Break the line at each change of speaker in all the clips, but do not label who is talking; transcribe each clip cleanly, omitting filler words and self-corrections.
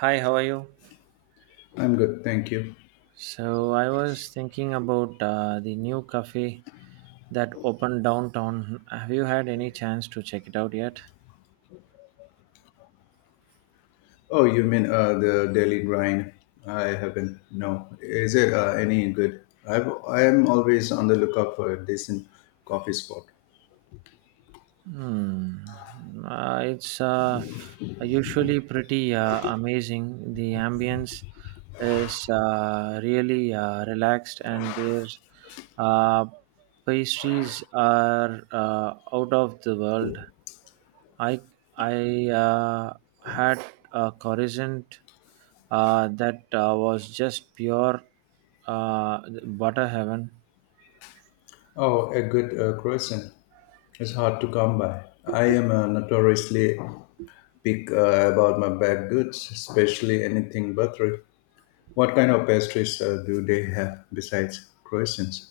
Hi, how are you?
I'm good, thank you.
So I was thinking about the new cafe that opened downtown. Have you had any chance to check it out yet?
Oh, you mean the Daily Grind? I haven't. No, is it any good? I am always on the lookout for a decent coffee spot.
Hmm. It's usually pretty amazing. The ambience is really relaxed, and their uh, pastries are out of the world. I I had a croissant that was just pure uh, butter heaven.
Oh, a good croissant. It's hard to come by. I am notoriously pick about my baked goods, especially anything buttery. What kind of pastries do they have besides croissants?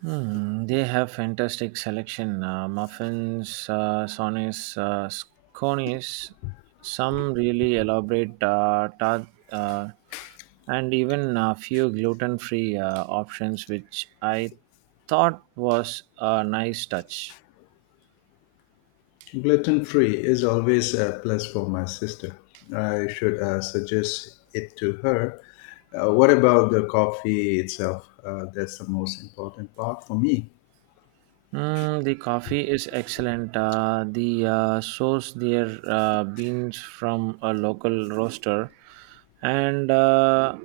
Hmm, they have fantastic selection muffins, scones, some really elaborate tart, and even a few gluten-free options, which I thought was a nice touch.
Gluten free is always a plus for my sister. I should suggest it to her. What about the coffee itself? That's the most important part for me.
Mm, the coffee is excellent. The source their beans from a local roaster, and uh,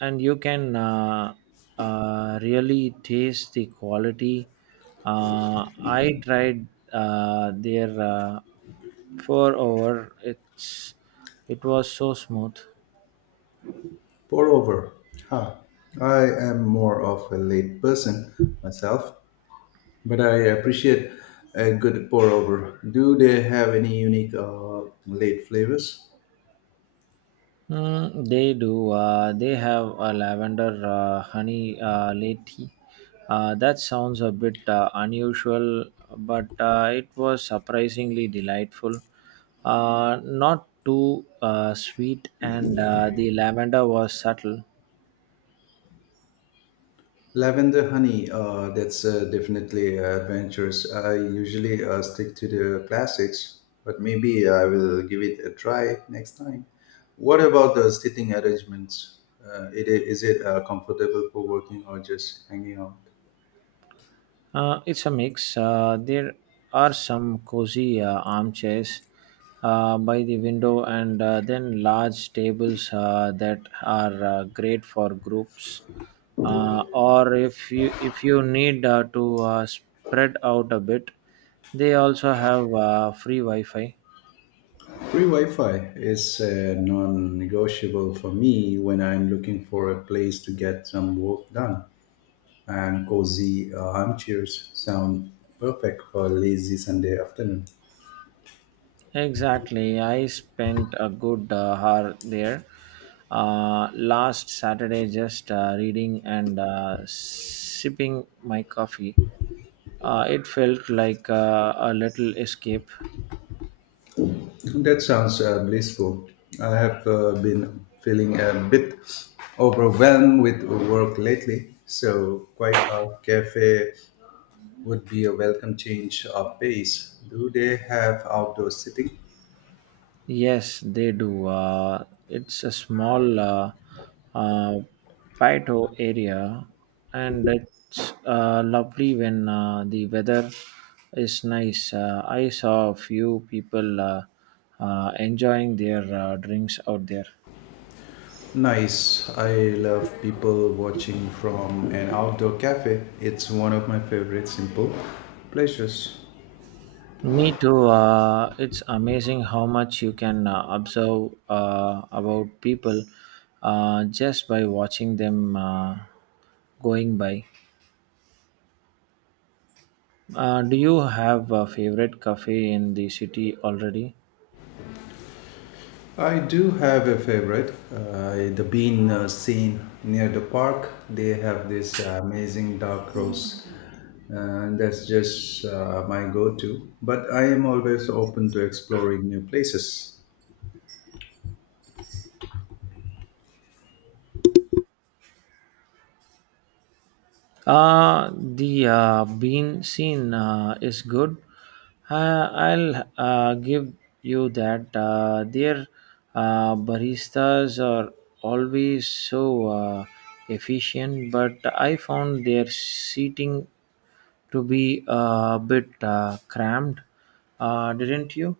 and you can really taste the quality. I tried their pour over. It was so smooth.
Pour over. Huh. I am more of a late person myself, but I appreciate a good pour over. Do they have any unique late flavors?
Mm, they do. They have a lavender honey latte. That sounds a bit unusual, but it was surprisingly delightful. Not too sweet, and the lavender was subtle.
Lavender honey, that's definitely adventurous. I usually stick to the classics, but maybe I will give it a try next time. What about the sitting arrangements? Is it comfortable for working or just hanging out?
It's a mix. There are some cozy armchairs by the window, and then large tables that are great for groups. Or if you need to spread out a bit, they also have free Wi-Fi.
Free Wi Fi is non negotiable for me when I'm looking for a place to get some work done. And cozy armchairs sound perfect for a lazy Sunday afternoon.
Exactly. I spent a good hour there last Saturday just reading and sipping my coffee. It felt like a little escape.
That sounds blissful. I have been feeling a bit overwhelmed with work lately, so quite a cafe would be a welcome change of pace. Do they have outdoor seating?
Yes, they do. It's a small uh, Paito area, and it's lovely when the weather is nice. I saw a few people enjoying their drinks out there.
Nice. I love people watching from an outdoor cafe. It's one of my favorite simple pleasures.
Me too. It's amazing how much you can observe about people just by watching them going by. Do you have a favorite cafe in the city already?
I do have a favorite. The bean scene near the park. They have this amazing dark roast, and that's just my go-to. But I am always open to exploring new places.
The bean scene is good. I'll give you that. Their baristas are always so efficient, but I found their seating to be a bit cramped. Didn't you?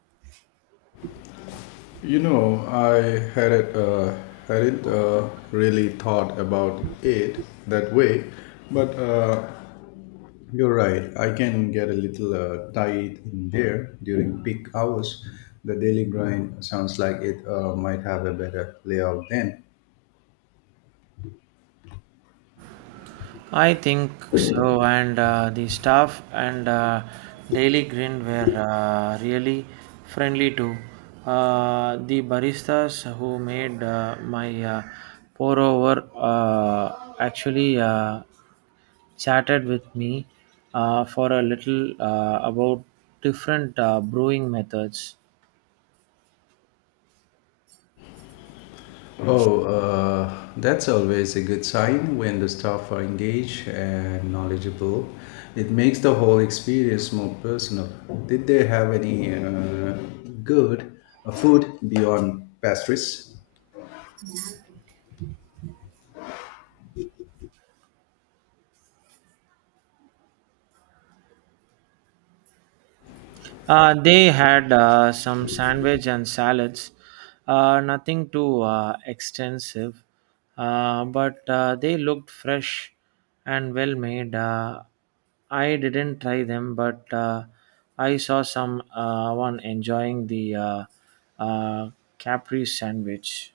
You know, I hadn't hadn't really thought about it that way, but you're right. I can get a little tight in there during peak hours. The Daily Grind sounds like it might have a better layout then.
I think so, and the staff and Daily Green were really friendly too. The baristas who made my pour over actually chatted with me for a little about different brewing methods.
Oh, that's always a good sign when the staff are engaged and knowledgeable. It makes the whole experience more personal. Did they have any good food beyond pastries?
They had some sandwich and salads, nothing too extensive, but they looked fresh and well made. I didn't try them, but I saw some one enjoying the uh, Capri sandwich.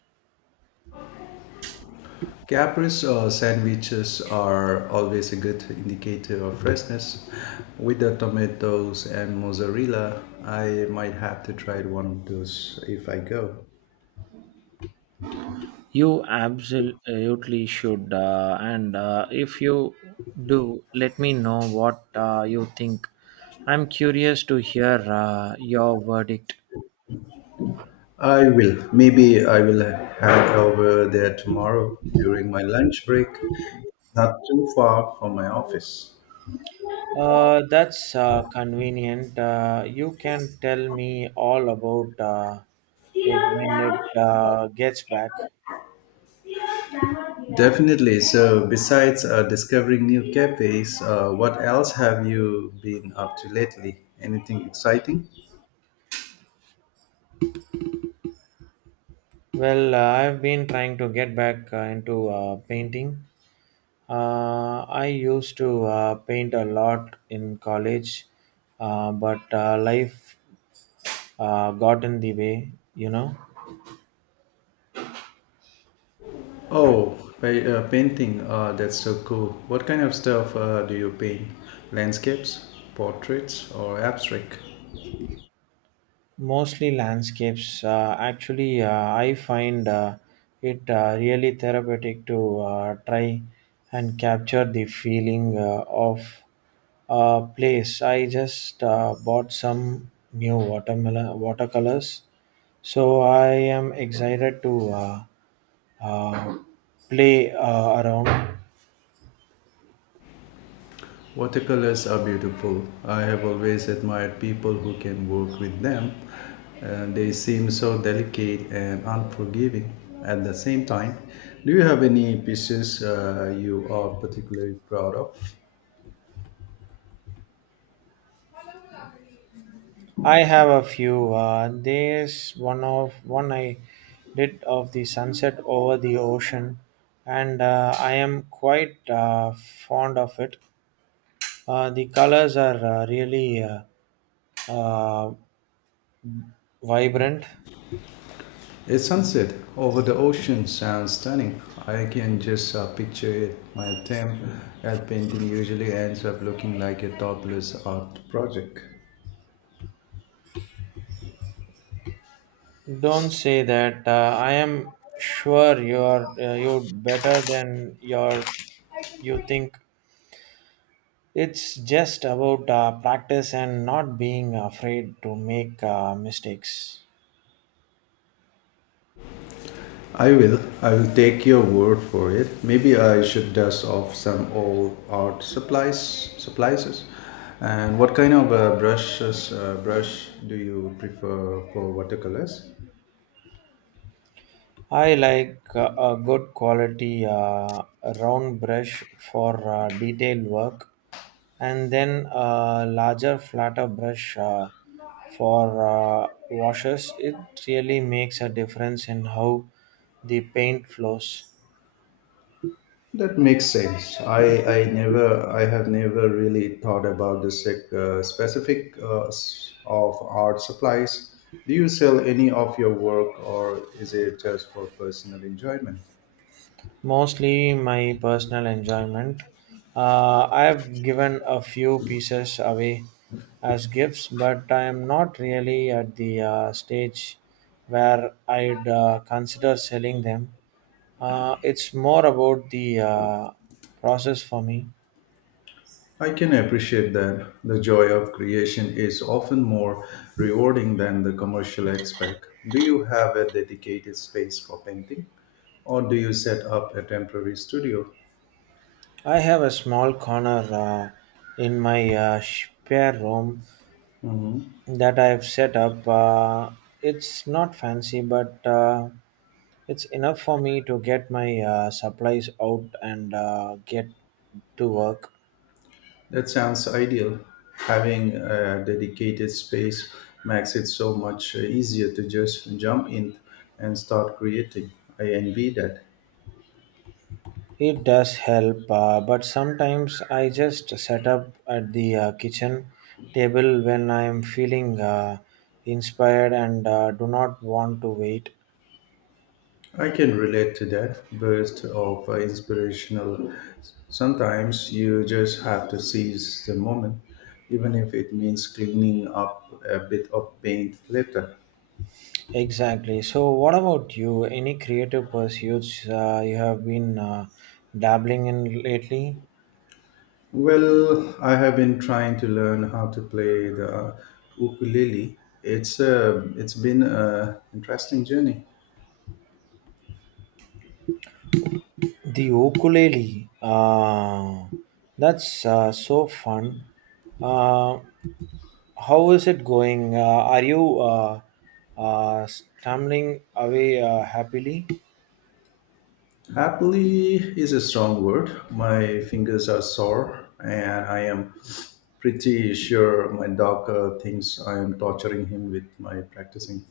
Caprese sandwiches are always a good indicator of freshness. With the tomatoes and mozzarella, I might have to try one of those if I go.
You absolutely should. And if you do, let me know what you think. I'm curious to hear your verdict.
I will. Maybe I will head over there tomorrow during my lunch break, not too far from my office.
That's convenient. You can tell me all about it
Steelers
when
Bengals
it gets back.
Eagles. Steelers Bengals Eagles. Definitely. So, besides discovering new cafes, what else have you been up to lately? Anything exciting?
Well, I've been trying to get back into painting. I used to paint a lot in college, but life got in the way, you know.
Oh, painting. That's so cool. What kind of stuff do you paint? Landscapes, portraits, or abstract?
Mostly landscapes actually. I find it really therapeutic to try and capture the feeling of a place. I just bought some new watermelon watercolors, so I am excited to uh, play around.
Watercolors are beautiful. I have always admired people who can work with them. And they seem so delicate and unforgiving at the same time. Do you have any pieces you are particularly proud of?
I have a few. There's one I did of the sunset over the ocean, and I am quite fond of it. The colors are really uh, vibrant.
A sunset over the ocean sounds stunning. I can just picture it. My attempt at painting usually ends up looking like a topless art project.
Don't say that. I am sure you're better than your you think. It's just about practice and not being afraid to make mistakes.
I will. I will take your word for it. Maybe I should dust off some old art supplies. Supplies. And what kind of brush do you prefer for watercolors?
I like a good quality round brush for detailed work and then a larger flatter brush for washes. It really makes a difference in how the paint flows.
That makes sense. I never I have never really thought about the specific of art supplies. Do you sell any of your work, or is it just for personal enjoyment?
Mostly my personal enjoyment. I have given a few pieces away as gifts, but I am not really at the stage where I'd consider selling them. It's more about the process for me.
I can appreciate that the joy of creation is often more rewarding than the commercial aspect. Do you have a dedicated space for painting or do you set up a temporary studio?
I have a small corner in my spare room
Hmm.
that I've set up. It's not fancy, but it's enough for me to get my supplies out and get to work.
That sounds ideal. Having a dedicated space makes it so much easier to just jump in and start creating. I envy that.
It does help, but sometimes I just set up at the kitchen table when I'm feeling inspired and do not want to wait.
I can relate to that burst of inspirational. Sometimes you just have to seize the moment, even if it means cleaning up a bit of paint later.
Exactly. So, what about you? Any creative pursuits you have been dabbling in lately?
Well, I have been trying to learn how to play the ukulele. It's been an interesting journey.
The ukulele. That's so fun. Uh, how is it going? Are you stumbling away happily?
Happily is a strong word. My fingers are sore, and I am pretty sure my dog thinks I am torturing him with my practicing.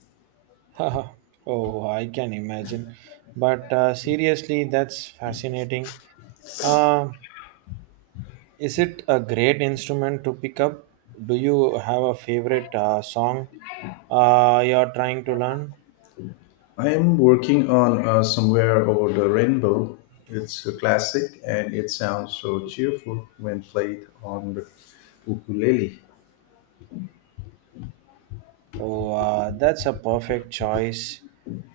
Oh, I can imagine. But seriously, that's fascinating. Uh, is it a great instrument to pick up? Do you have a favorite song you're trying to learn?
I am working on Somewhere Over the Rainbow. It's a classic and it sounds so cheerful when played on the ukulele.
Oh, that's a perfect choice.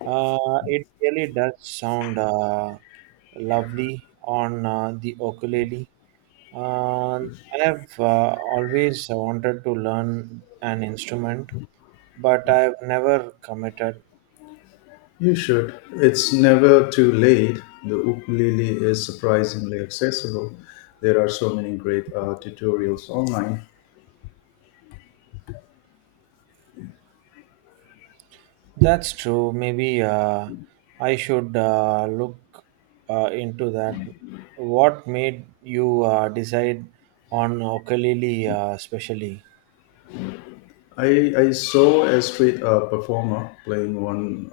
Uh, it really does sound lovely on the ukulele. Uh, I have always wanted to learn an instrument, but I've never committed.
You should. It's never too late. The ukulele is surprisingly accessible. There are so many great tutorials online.
That's true. Maybe I should look into that. What made you decide on ukulele, especially?
I saw a street performer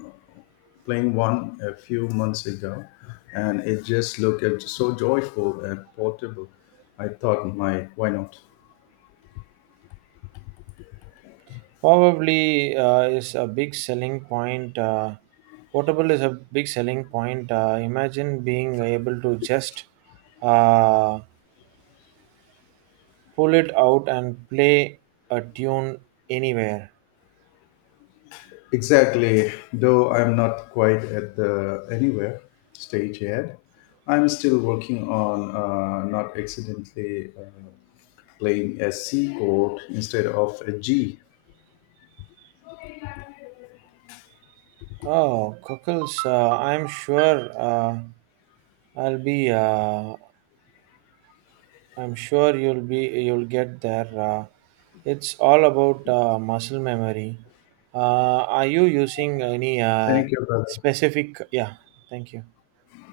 playing one a few months ago, and it just looked so joyful and portable. I thought, my why not?
Probably is a big selling point. Portable is a big selling point. Imagine being able to just uh, pull it out and play a tune anywhere.
Exactly. Though I'm not quite at the anywhere stage yet, I'm still working on not accidentally playing a C chord instead of a G.
Oh, cockles! I'm sure I'll be. I'm sure you'll be. You'll get there. It's all about muscle memory. Are you using any
Thank you, brother.
specific? Yeah. Thank you.